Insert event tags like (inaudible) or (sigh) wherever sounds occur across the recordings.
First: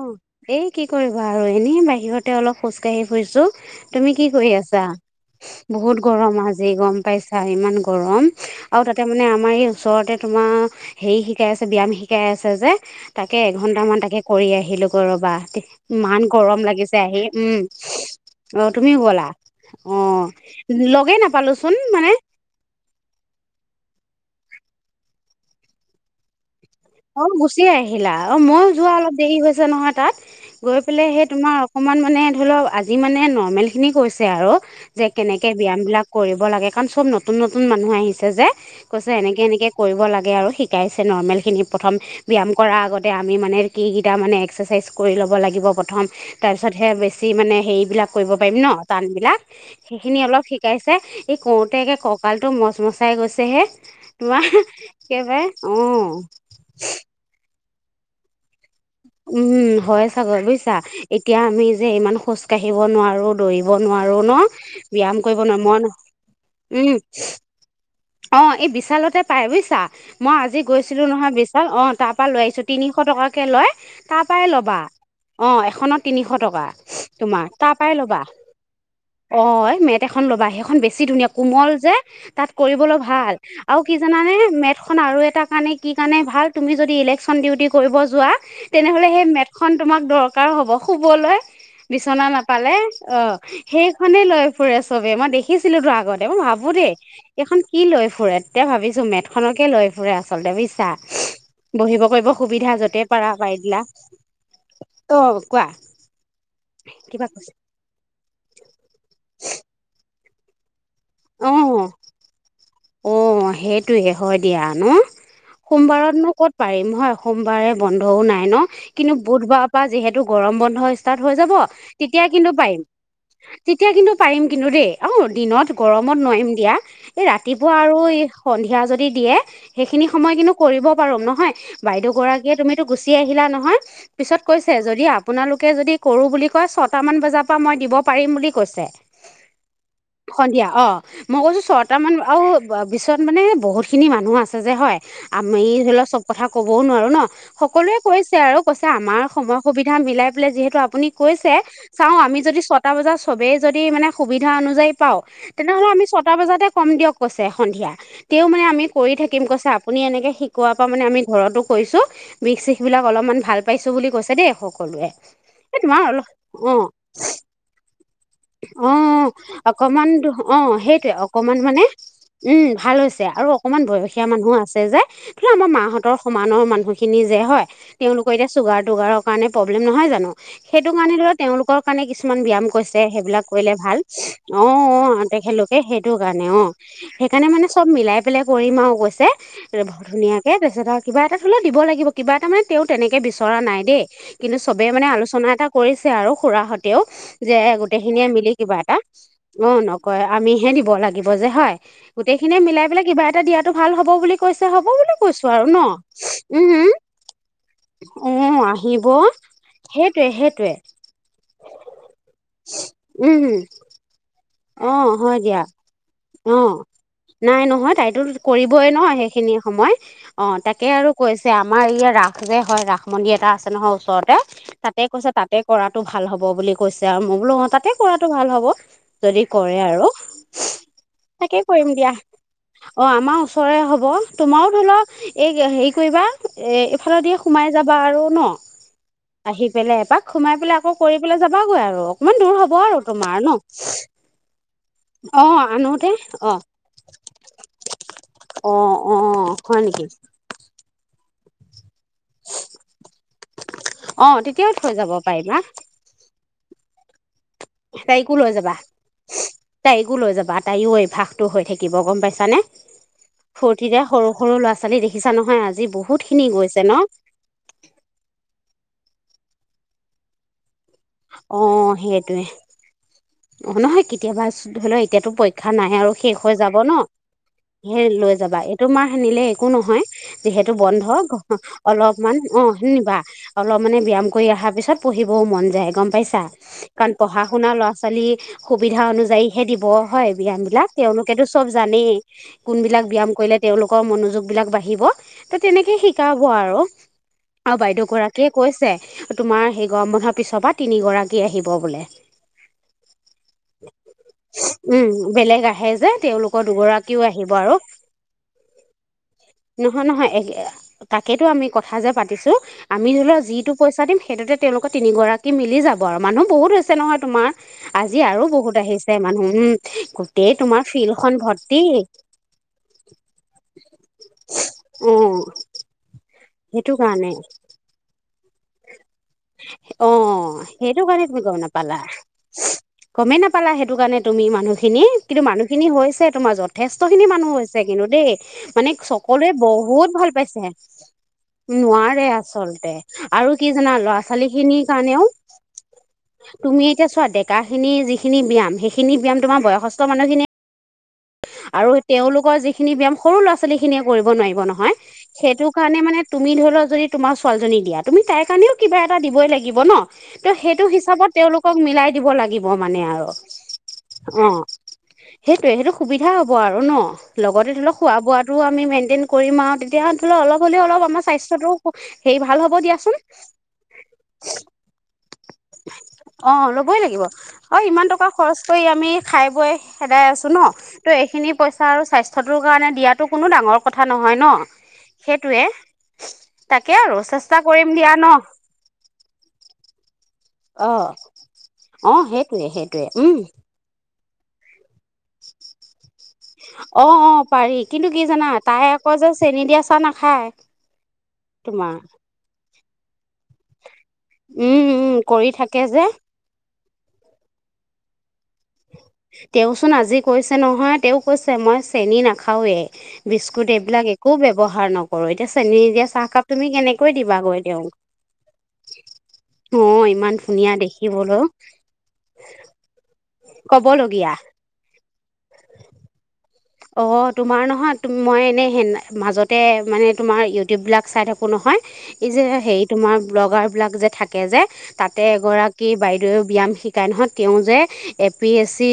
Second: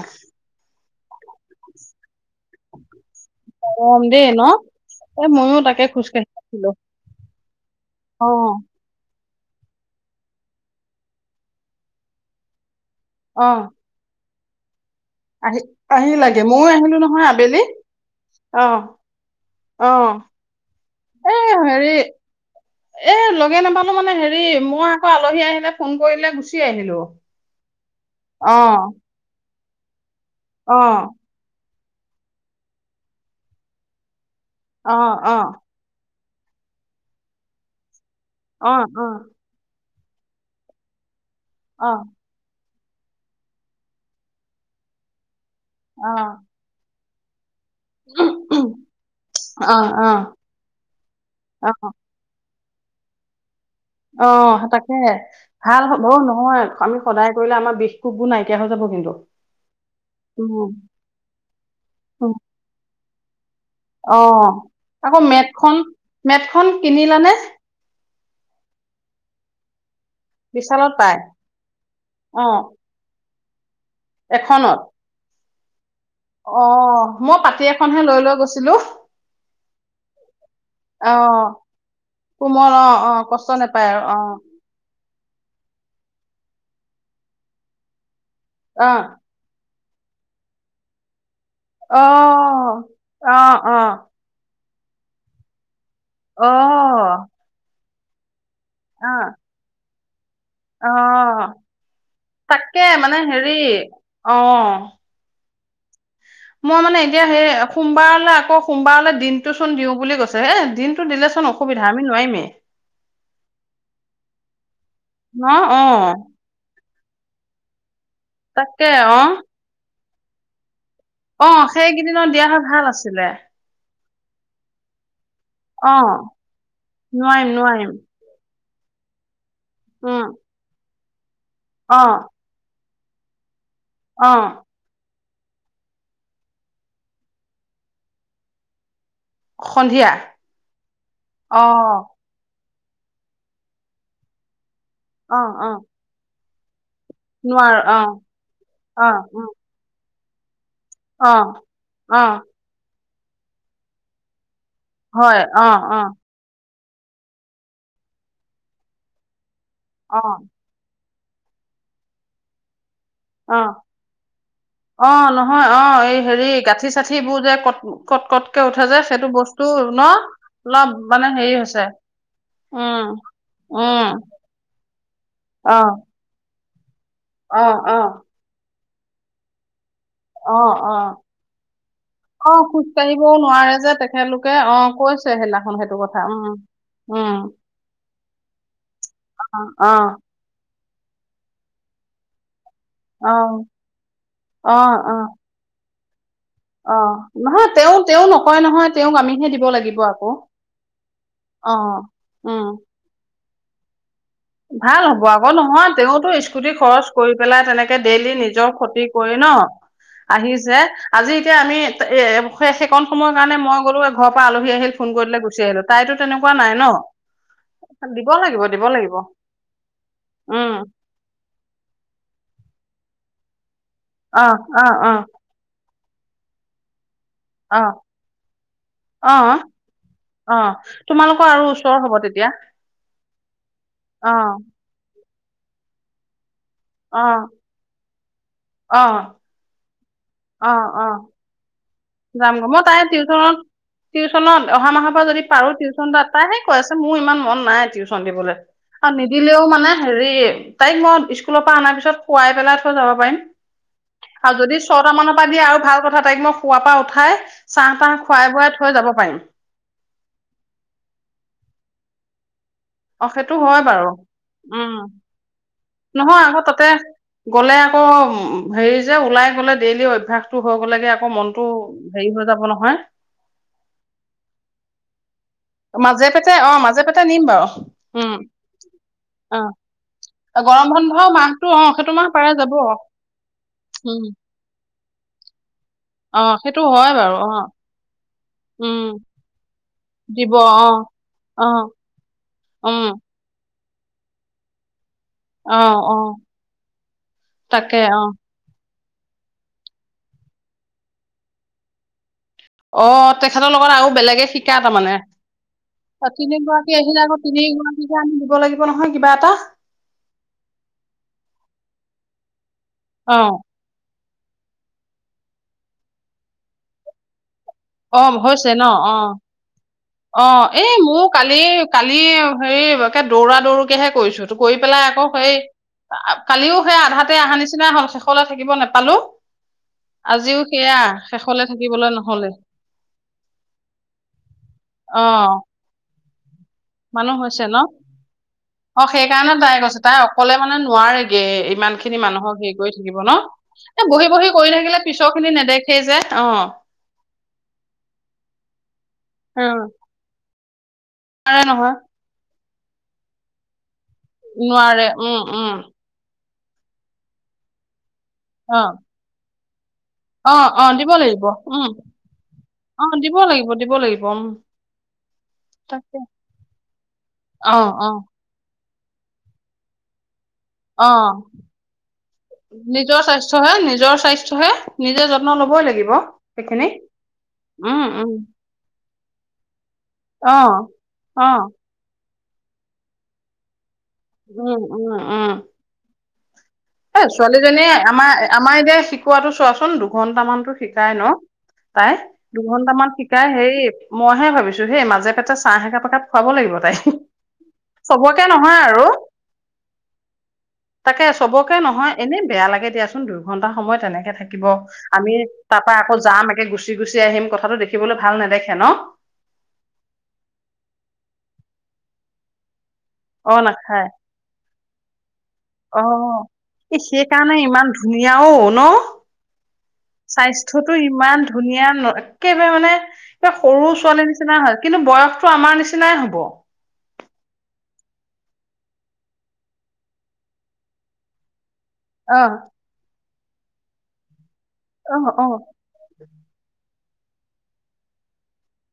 অ এই কি কৰিবা আৰু এনেই বাহিৰতে অলপ খোজ কাঢ়ি ফুৰিছো, গৰম তুমি দেই কি ন? কৰি আছা? এ ময়ো তাকে বহুত খোজকাঢ়ি গৰম আছিলো। আজি গম পাইছা ইমান গৰম অ', আৰু তাতে মানে আ আমাৰ এই ওচৰতে তোমাৰ হেৰি শিকাই আছে ব্যায়াম শিকাই আছে যে তাকে অ', এঘন্টা মান তাকে কৰি আহিলো। ৰ'বা আহি আহি ইমান লাগে গৰম ময়ো আহিলো লাগিছে আহি, নহয় উম, আবেলি। অ' তুমিও ব'লা? অ', লগেই এ নাপালোচোন হেৰি মানে এ লগে নেপালো মানে হেৰি মই আকৌ আলহী আহিলে ফোন কৰিলে গুচি আহিলো। অ গুচি আহিলা অ ময়ো যোৱা অলপ দেৰি হৈছে নহয় তাত গৈ অ', পেলাই সেই তোমাৰ অকমান মানে ধৰি লওক আজি মানে নৰ্মেল খিনি কৈছে আৰু অ', যে অ', কেনেকে ব্যায়াম বিলাক কৰিব লাগে কাৰণ চব নতুন নতুন মানুহ আহিছে যে অ', কৈছে অ', এনেকে এনেকে কৰিব লাগে আৰু শিকাইছে নৰ্মেলখিনি অ', প্ৰথম অ', ব্যায়াম কৰাৰ আগতে আমি মানে কিকিটা মানে এক্সাৰচাইজ কৰি ল'ব লাগিব প্ৰথম তাৰ পিছতহে বেছি সেইবিলাক কৰিব পাৰিম ন টান বিলাক অ', সেইখিনি অ', অলপ শিকাইছে এই অ', কৰোতে একে ককালটো মচাই গৈছেহে। অঁ তাকে ভাল হ'ব অ নহয়। আমি সদায় কৰিলে আমাৰ বিষ কোষবোৰ নাইকিয় হৈ যাব। কিন্তু। উম হয় চাগৈ উম, বুজিছা, এতিয়া আমি যে ইমান উম, খোজ কাঢ়িব নোৱাৰো দৌৰিব অ নোৱাৰো ন আকৌ ব্যায়াম কৰিব নোৱাৰো মেটখন মই মেটখন ন উম কিনিলানে অ এই বিশালতে পাই বুজিছা। মই আজি বিশালত গৈছিলো পাই নহয় বিশাল অ তাৰ পৰা লৈ অ আহিছোঁ তিনিশ টকাকে লয়। তাৰ পৰাই এখনত ল'বা, অ এখনত তিনিশ অ টকা মই তোমাৰ পাতি তাৰ পৰাই এখনহে লৈ ল'বা। লৈ গৈছিলো অ' মেট এখন ল'বা সেইখন বেছি অ ধুনীয়া কোমল যে তাত কোমল (unintelligible) অ ভাল অ কষ্ট আৰু নোপায় কি অ জানানে মেটখন আৰু এটা কাৰণে কি কাৰণে ভাল তুমি যদি ইলেকচন দি উঠি কৰিব যোৱা অ তেনেহলে সেই মেট খন তোমাক দৰকাৰ হ'ব শুবলৈ বিচনা নাপালে, অ', সেইখনে লৈ ফুৰে চবেই মই দেখিছিলো তো আগতে মই অ অ ভাবো দেই এইখন কি লয় ফুৰে। এতিয়া ভাবিছো অ মেটখনকে লৈ ফুৰে আচলতে বুইছা। অ বহিব কৰিব সুবিধা তাকে য'তে মানে পাৰা হেৰি পাই দিলা অ অ' কোৱা মই মানে এতিয়া কিবা সেই কৈছে সোমবাৰলৈ আকৌ সোমবাৰলৈ দিনতটো চোন দিও বুলি কৈছো এ দিনতো দিলেচোন অ অসুবিধা আমি নোৱাৰিমেই। অ' সেইটোৱে হয় দিয়া ন, ন অ সোমবাৰতনো ক'ত পাৰিম হয় সোমবাৰে ব বন্ধও নাই ন তাকে কিন্তু অ বুধবাৰ পৰা যিহেতু গৰম বন্ধ হৈ অ যাব তেতিয়া সেইকেইদিনত দিয়া কিন্তু হয় পাৰিম, ভাল আছিলে তেতিয়া কিন্তু পাৰিম কিন্তু দেই অ' দিনত অ গৰমত নোৱাৰিম দিয়া। এই নোৱাৰিম ৰাতিপুৱা নোৱাৰিম আৰু সন্ধিয়া যদি দিয়ে সেইখিনি উম সময় কিন্তু কৰিব পাৰো, নহয় অ বাইদেউ গৰাকীয়ে তুমি টো গুচি আহিলা নহয় অ পিছত কৈছে যদি আপোনালোকে যদি কৰোঁ বুলি কয় ছয়টামান বজাৰ পৰা মই দিব পাৰিম বুলি কৈছে। সন্ধিয়া সন্ধিয়া অ' মই অ কৈছো ছয়টা মান আৰু বিশ পিছত মানে বহুত খিনি মানুহ আছে যে হয়, অ আমি অ ধৰি লওঁক চব কথা ক'বও নোৱাৰো। ন নোৱাৰো সকলোৱে অ কৈছে আৰু কৈছে অ আমাৰ উম সময় সুবিধা মিলাই পেলাই যিহেতু আপুনি অ কৈছে চাও অ আমি যদি ছটা বজাত চবে যদি মানে সুবিধা অনু যদি পাওঁ হয় অ তেনেহলে অ আমি ছয়টা বজাতে কম দিয়ক কৈছে সন্ধিয়া। তেওঁ মানে আমি কৰি থাকিম কৈছে আপুনি অ এনেকে শিকোৱাৰ পৰা মানে আমি ঘৰতো কৰিছোঁ বিষ শিখ বিলাক অলপমান অ ভাল পাইছোঁ বুলি কৈছে দেই সকলোৱে অ নহয় এই অ তোমাৰ হেৰি অলপ গাঁঠি অ' চাঠিবোৰ যে কট কট কটকে উঠে অ যে সেইটো বস্তু ন অকমান অ অলপ সেইটয়ে মানে হেৰি অকমান মানে হৈছে উম ভাল ছে আৰু অকনমান বয়সীয়া মানুহ আছে যে ধ আমাৰ অ মাহঁতৰ সমানৰ মানহ খিনি যে অ হয় অ তেওঁলোকৰ এতিয়া চুগাৰ টুগাৰৰ কাৰ নহয় জানো অ সেইটো অ কাৰণে ধৰা তেওঁলোক কাৰণে কিছু অ ব্যায়াম খোজ কৈছ এ কাঢ়িবও সেইবিলাক কৰিলে নোৱাৰে যে ভাল তেখেতলোকে অ', অ', কৈছে সেইদিনাখন তেখেতলোকে সেইটো কথা কাৰণে উম অ', উম সেইকাৰণে মানে চব অ (unintelligible) (unintelligible) ব লাগিব কিবা এটা মানে তেওঁ তেনেকে অ বিচৰা নাই দেই কিন্তু অ অ চবে মানে অ আলোচনা এটা কৰিছে আৰু। অ খুৰাহঁতেও যে নহয় তেওঁ তেওঁ মিলিয়ে মিলি নকয় কিবা নহয় এটা তেওঁক আমিহে দিব অ', লাগিব নকয় আকৌ আমিহে দিব লাগিব যে অ হয় গোটেইখিনিয়ে উম মিলাই পেলাই কিবা এটা দিয়াাতটো ভাল হব বুলি কৈছে ভাল বুলি হ'ব কৈছো আকৌ আৰু ন নহয় তেওঁতো উম স্কুটি খৰচ কৰি পেলাই তেনেকে ডেইলি হম অ নিজৰ ক্ষতি আহিব কৰি ন সেইটোৱে সেইটোৱে আহিছে আজি এতিয়া আমি এ সেইকখন সময় উম কাৰণে মই গলো ঘৰ পৰা আলহ আহিল হম ফোন অ হয় কৰিলেে দিয়া গুচি আহিলো তাইতো অ তেনেকুৱা নাই নাই নহয় ন' তাইতো দিব লাগিব, দিব কৰিবই ন লাগিব। সেইখিনি সময় অ উম তাকে আৰু কৈছে আমাৰ ইয়া ৰাস যে হয় ৰাস মন্দিৰ এটা আছে নহয় ওচৰতে অ অ তাতে অ কৈছে তাতে কৰাটো ভাল হ'ব বুলি কৈছ ছে আও মই বোলো অ', তাতে কৰাটো ভাল হ'ব, অ যদি অ কৰে আৰু। অ তোমালোকৰ তাকে আৰু কৰিম ওচৰ দিয়া হ'ব তেতিয়া অ', আমাৰ ওচৰেৰে হ'ব অ তোমাৰো ধৰি লওঁ এই হেৰি কৰিবা এ এইফালৰ অ দি সোমাই যাবা আৰু অ ন' আহি পেলাই। এপাক সোমাই অ পেলাই আকৌ অ কৰি পেলাই যাবাগৈ আৰু মান দূৰ যামগৈ হ'ব মই আৰু তাই তোমাৰ টিউচনত ন' টিউচনত অহা মাহৰ পৰা যদি অ', পাৰো আনো টিউচন তাত তাইহে কৈ আছে, মোৰ ইমান মন নাই টিউচন দিবলে অ আৰু অ নিদিলেও হয় মানে নেকি হেৰি তাইক মই স্কুলৰ পৰা আনাৰ পিছ খোৱাই পেলাই থৈ যাব পাৰিম অ আৰু তেতিয়াও যদি থৈ ছট যাব মানৰ পৰা পাৰিবা দিয়া আৰু ভাল কথা তাইক মই শুৱা পা উঠাই চাহ তাহ তাইকো খুৱাই লৈ বোৱাই যাবা, থৈ যাব পাৰিম তাইকো লৈ যাবা, তায়ো অভ্যাসটো হৈ থাকিব গম পাইছ চানে অ সেইটো হয় ফূৰ্তিৰে বাৰু সৰু সৰু উম ল'ৰা-ছোৱালী দেখিছা নহয়, আজি বহু নহয় আকৌ তাতে গ'লে আকৌ হেৰি যে ওলাই গলে ডেইলি অভ্যয়াসটো অ', সেইটোৱে নহয় অ', নহয় কেতিয়াবা ধৰি লওঁ এতিয়াটো পৰিক ক্ষা নাহে আৰু মাজে শেষ পেটে হৈ অ যাব মাজে ন' পেটে নিম বাৰু সেই উম লৈ যাবা, এইটো মাহ নিলে অ একো নহয়, এ সেইটো গৰম বন্ধ মাহটো অ সেইটো মাহ অলপমান পাৰে অ', যাব নিবা, অলপমানে উম ব্যায়াম কৰি আহাৰ পিছত পঢ়িবও মন যায় গম পাইছা অ সেইটো কাৰণ হয় বাৰু অ পঢ়া-শুনা ল'ৰা-ছোৱালী সুবিধা উম অনুযায়ীহে দিব, হয় দিব অ ব্যায়ামবিলাক। তেওঁলোকেতো অ চব জানেই উম কোনবিলাক ব্যাম কৰিলে তেওঁলোকৰ মনোযোগ বিলাক বাঢ়িব। ত' অ তেনেকে অ শিকাব আৰু, আৰু তাকে বাইদেউ অ গৰাকীয়ে কৈছে তোমাৰ, সেই গৰম বন্ধৰ পিছৰ পৰা তিনিগৰাকী আহিব বোলে। অ' তেখেতৰ লগত আৰু বেলেগে শিকাই উম তাৰমানে। এ, বেলেগ আহে যে তেওঁলোকৰ তিনিগৰাকী দুগৰাকীও আহিলে আকৌ আহিব তি- আৰু আমি (unintelligible) দিব লাগিব নহয় কিবা এটা। নহয় নহয়, এ, তাকেতো আমি কথা যে পাতিছোঁ। আমি ধৰিলোৱা অ যিটো পইচা দিম সেইটোতে তেওঁলোকৰ তিনিগৰাকী মিলি যাব আৰু মানুহ বহুত হৈছে নহয় তোমাৰ। অ আজি আৰু হৈছে ন বহুত আহিছে অ মানুহ উ অ গোটেই তোমাৰ এই ফিল্ড মোৰ খন কালি ভৰ্তি। কালি হেৰি একে দৌৰা-দৌৰকেহে কৰিছো ত' কৰি পেলাই অ আকৌ সেই আ কালিও সেইটো সেই কাৰণে আধাতে আহা নিচিনা হল শেষলৈ থাকিব নেপালো। অ আজিও সেয়া সেইটো কাৰণে তুমি গম শেষলে নাপালা থাকিবলৈ নহলে। গমেই নাপালা সেইটো কাৰণে তুমি মানুহখিনি অ কিন্তু মানুহখিনি হৈছে তোমাৰ যত- যথেষ্ট খিনি মানুহ হৈছে কিন্তু দেই মানে অ চকলোৱে সেইকাৰণে তাই কৈছে তাই বহুত ভাল অকলে পাইছে। মানে নোৱাৰেগে ইমান খিনি নোৱাৰে মানুহক হেৰি কৰি আচলতে থাকিব ন আৰু কি জানা, এ ল'ৰা বহি বহি ছোৱালী কৰি খিনিৰ থাকিলে পিছৰ কাৰণেও খিনি নেদেখেই যে অ তুমি এতিয়া চোৱা ডেকাখিনি যিখিনি ব্যায়াম সেইখিনি ব্যায়াম তোমাৰ উম বয়সস্থ মানুহখিনি- নোৱাৰে নহয় আৰু তেওঁলোকৰ যিখিনি ব ব্যয়ায়াম সৰু ল'ৰা ছোৱালী খিনিয়ে কৰিব নোৱাৰিব নোৱাৰে নহয়। উম সেইটো উম কাৰণে মানে তুমি ধৰি লও যদি তোমাৰ ছোৱালীজনী দিয়া তুমি তাইৰ কাৰণেও অ কিবা এটা দিবই লাগিব ন'? অ ত' অ সেইটো দিব হিচাপত লাগিব তেওঁলোকক উম মিলাই দিব লাগিব মানে অ আৰু দিব লাগিব দিব লাগিব উম অ। সেইটোৱে। সেইটো তাকে সুবিধা হ'ব আৰু ন' লগতে ধৰি অ', লক খোৱা অ', বোৱাটোও আমি মেইনটেইন কৰিম আৰু তেতিয়া ধৰি লক অলপ হলেও অলপ আমাৰ অ', স্বাস্থ্যটো হে ভাল হ'ব দিয়াচোন নিজৰ স্বাস্থ্যহে নিজৰ স্বাস্থ্যহে নিজে যত্ন ল'বই লাগিব। অ সেইখিনি ল'বই লাগিব। অ উম, ইমান টকা উম, খৰচ কৰি আমি খাই বৈ সেদাই আছো অ'। ন'। ত' এইখিনি অ', পইচা আৰু স্বাস্থ্যটোৰ কাৰণে দিয়াটো কোনো ডাঙৰ কথা নহয় উম, ন'? উম, উম। সেইটোৱে। তাকে আৰু এ, চেষ্টা কৰিম ছোৱালীজনীয়ে দিয়া ন আমাৰ, আমাৰ এতিয়া শিকোৱাাতটো চোৱা দুঘন্টামানতো অ শিকাই ন' তাই? অ সেইটোৱে সেইটোৱে দুঘন্টামান উম শিকাই হেৰি মইহে ভাবিছো হেই, মাজে পাতে চাহ একাপ-একাপ খুৱাব লাগিব তাইক। অ অ পাৰি কিন্তু কি চবকে জানা নহয় তাই আৰু আকৌ যে চেনি দিয়া চাহ নাখায়। তাকে চবকে তোমাৰ নহয় এনে বেয়া লাগে দিয়াচোন দুৰ ঘন্টা সময় তেনেকে থাকিব উম উম আমি কৰি তাৰ থাকে পৰা যে আকৌ যাম একে গুচি-গুচি আহিম কথাটো দেখিবলে তেওঁচোন আজি কৈছে নহয় তেওঁ কৈছে মই তেওঁ নাখাওৱে। অ বিস্কুট নাখায় এইবিলাক একো ব্যৱহাৰ নকৰো। এতিয়া চেনি দিয়া চাহকাপ তুমি কেনেকৈ দিবাগৈ তেওঁক ধুনীয়াও ন'? অ ইমান ধুনীয়া স্বাস্থ্যটো ইমান দেখিবলৈ ধুনীয়া ন একেবাৰে মানে হে, সৰু ছোৱালী কবলগীয়া নিচিনাই হয় কিন্তু বয়সতটো আমাৰ নিচিনাই হ'ব। অ, তোমাৰ নহয় মই এনেই সেনা, মাজতে মানে তোমাৰ ইউটিউবিলাক চাই থাকোঁ নহয় অ এইযে হেৰি তোমাৰ ব্লগাৰবিলাক যে থাকে যে অ তাতে অ এগৰাকী বাইদেৱ ব্যয়াম শিক- তাই নহয় তেওঁ যে A P S C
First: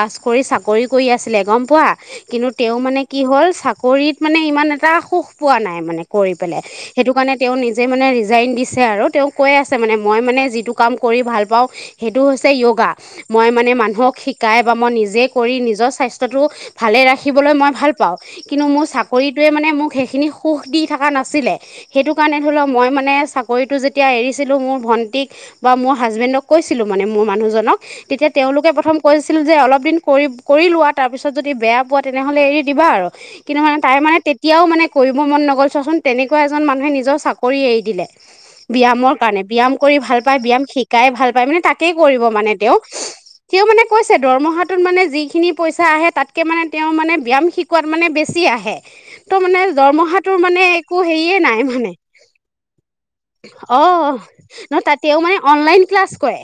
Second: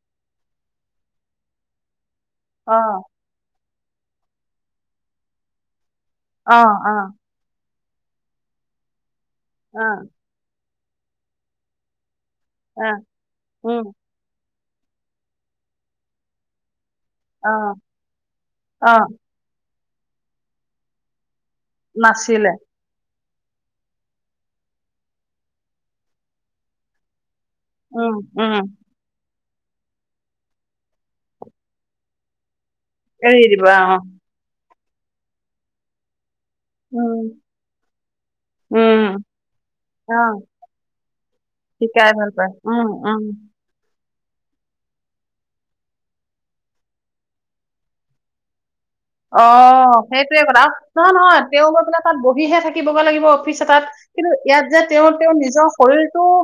pass কৰি চাকৰি কৰি আছিলে গম পোৱা কিন্তু তেওঁ অ মানে কি হ'ল চাকৰিত মানে ইমান এটা সুখ পোৱা নাই মানে। কৰি অ পেলাই। অ সেইটো কাৰণে তেওঁ নিজে মানে ৰিজাইন দিছে আৰু তেওঁ কৈ আছে অ মানে মই মানে যিটো- কাম কৰি ভাল পাওঁ সেইটা হৈছে অ যোগা। মই মানে উম মানুহক শিক- তাই বা মই নিজে কৰি, নিজৰ স্বাস্থ্যটো ভালে অ ৰাখিবলৈ মই ভাল পাওঁ কিন্তু মোৰ অ চাকৰিটোৱে মানে মোক সেইখিনি সুখ দি থাকা নাছিলে। সেইটো কাৰণে নাছিলে ধৰি লও মই মানে চাকৰিটো যেতিয়া এৰিছিলো মোৰ ভন্টিক বা মোৰ হাজবেণ্ডক কৈছিলো মানে মোৰ মানুহ জ- ন' উম তেতিয়া উম তেওঁলোকে প্ৰথম কৈছিল যে অলপ দিন কৰি, কৰিলোৱা তাৰপিছত যদি বেয়া পোৱা তেনেহ'লে এৰি দিবা আৰু এৰি কিন্তু দিবা মানে তাই অ মানে তেতিয়াও মানে কৰিব মন নগ'ল চোৱাচোন তেনে- তেনেকুৱা এজন মানুহে নিজৰ উম চাকৰি এৰি দিলে উম ব্যায়ামৰ কাৰণে ব্যায়াম কৰি অ ভাল পায় ব্যায়াম শিকাই ভাল। তাকেই শিকাই কৰিব ভাল পায় মানে তেওঁ উম উম তেওঁমানে কৈছে দৰমহাটোত মানে যিখিনি পইচা আহে তাতকৈ মানে তেওঁ মানে ব্যায়াম শিকোৱাত মানে বেছি আহে। ত' অ মানে দৰমহাটোৰ সেইটোয়ে মানে কথা একো নহয় হেৰিয়ে নহয় নাই তেওঁ গৈ মানে পাই তাত বহিহে থাকিবগৈ লাগিব অফিচ অ এটাত কিন্তু ইয়াত ন যে তাত তেওঁ তেওঁৰ মানে নিজৰ অনলাইন ক্লাছ শৰীৰটো কৰে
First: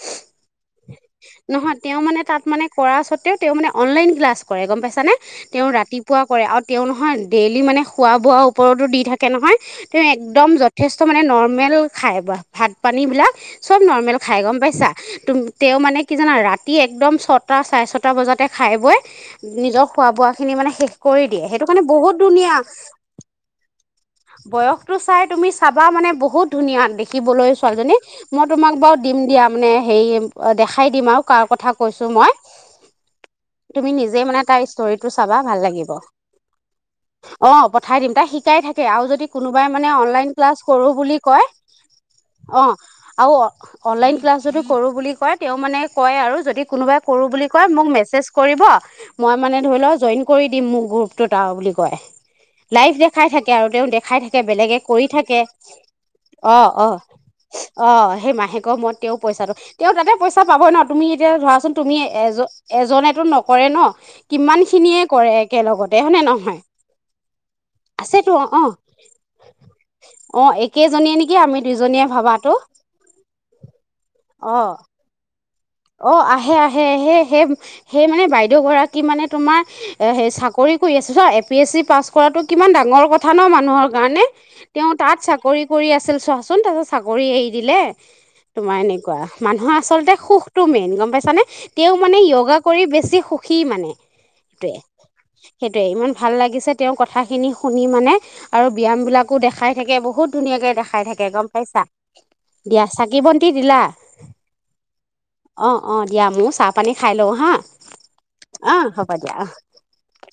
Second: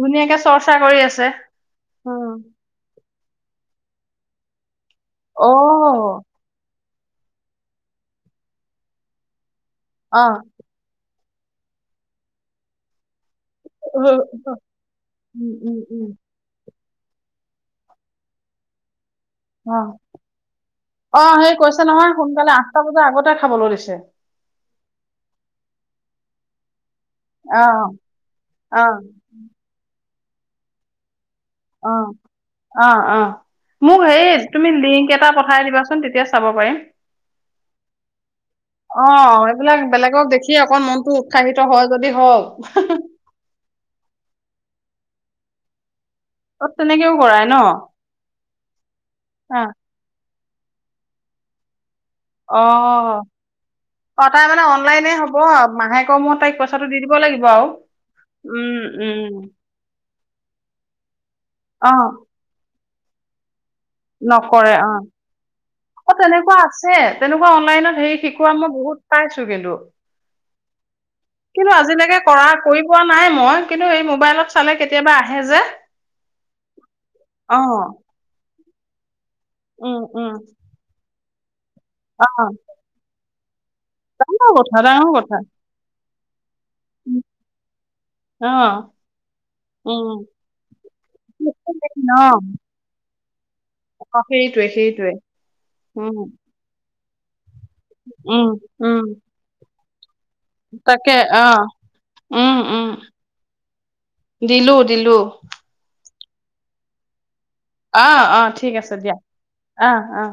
ধুনীয়াকে চৰ্চা কৰি আছে নহয় মানে উম তাত মানে কৰা স্বত্বেও তেওঁ তেওঁ মানে অনলাইন ক্লাছ কৰে গম পাইছানে? অ তেওঁ ৰাতিপুৱা কৰে আৰু তেওঁ নহয় ডেইলি মানে খোৱা বোৱাৰ ওপৰতো দি থাকে নহয় তেওঁ অ একদম যথেষ্ট মানে নৰ্মেল খাই বা ভাত পানীবিলাক চব নৰ্মেল খাই গম পাইছা তুম উম তেওঁ উম মানে উম কি জানা ৰাতি ৰাতি একদম ছটা চাৰে ছটা বজাতে খাই বৈ। অ নিজৰ খোৱা বোৱা খিনি মানে শেষ অ কৰি দিয়ে সেই সেইটো কৈছে কাৰণে নহয় বহুত সোনকালে ধুনীয়া আঠটা বজাৰ আগতে খাবলৈ দিছে বয়সতো চাই তুমি চাবা মানে বহুত বহুত ধুনীয়া দেখিবলৈ অ ছোৱালীজনীক মই তোমাক অ বাৰু দিম দিয়া মানে হেৰি দেখাই দিম আৰু কাৰ কথা অ কৈছো মই অ অ তুমি মোক নিজে হেৰি মানে তাৰ তুমি লিংক ষ্টোৰীটো এটা চাবা ভাল পঠাই লাগিব। দিবাচোন তেতিয়া চাব পাৰিম অ পঠাই দিম তাক শিকাই থাকে আৰু অ যদি কোনোবাই এইবিলাক মানে বেলেগক অনলাইন দেখি ক্লাছ অকণ কৰোঁ মনটো বুলি কয় উৎসাহিত হয় যদি হওক অ আৰু অনলাইন ক্লাছ যদু কৰোঁ বুলি কয় তেওঁ মানে কয় আৰু যদি অ কোনোবাই তেনেকেও কৰোঁ কৰাই বুলি ন মোক মেচেজ কৰিব মই মানে অ ধৰি লওক জইন কৰি দিম মোৰ গ্ৰুপটোত আৰু বুলি কয় লাইফ অ', দেখাই থাকে আৰু তেওঁ দেখাই অ', থাকে তাই মানে বেলেগে কৰি অনলাইনে হ'ব থাকে মাহেকৰ মূৰত তাইক অ', পইচাটো অ। দি দিব লাগিব আৰু। অ সেই মাহেকৰ উম, মৰত তেওঁ উম, পইচাটো তেওঁ যাতে পইচা পাবই ন তুমি এতিয়া ধৰাচোন তুমি অ', এজন এজনেতো নক কৰে ন কিমান নকৰে খিনিয়ে অ', কৰে একেলগতে অ', হৈনে তেনেকুৱা নহয় আছে তেনেকুৱা অনলাইনত হেৰি আছে তো শিকোৱা মই বহুত পাইছো কিন্তু একেজনীয়ে নেকি আমি কিন্তু দুইজনীয়ে আজিলৈকে কৰা ভাবাতো কৰি পোৱা নাই মই কিন্তু এই মোবাইলত অ চালে কেতিয়াবা আহে যে অ আহে আহে আহে সেই অ', সেই মানে বাইদেউ গৰাকী মানে তোমাৰ উম, সে উম, চাকৰি কৰি আছ চ A P S C pass কৰাটো অ', কিমান ডাঙৰ কথা ন মানুহৰ কাৰণে ডাঙৰ কথা তেওঁ ডাঙৰ তাত কথা চাকৰি কৰি আছিল। চোন তাৰপিছত চাকৰি এৰি দিলে তোমাৰ অ', এনেকুৱা মানুহে উম, আচলতে সুখ মেইন গম পাইছা নে তেওঁ মানে অ', য়োগা কৰি বেছি সুখী মানে অ সেইটোৱে এইটোৱে সেইটোৱে সেইটোয়ে ইমান উম, ভাল লাগিছে। তেওঁৰ কথাখিনি শুনি মানে উম, আৰু উম, ব্যায়ামবিলাকো দেখাই থাকে বহুত ধুনীয়াকে দেখাই তাকে থাকে গম অ', পাইছা, উম, দিয়া উম, চাকি বন্তি দিলা? দিলো দিলো। অ', অ দিয়া মোৰ চাহ পানী খাই লওঁ হা। আহ আহ ঠিক অ আছে হ'ব দিয়া আহ আহ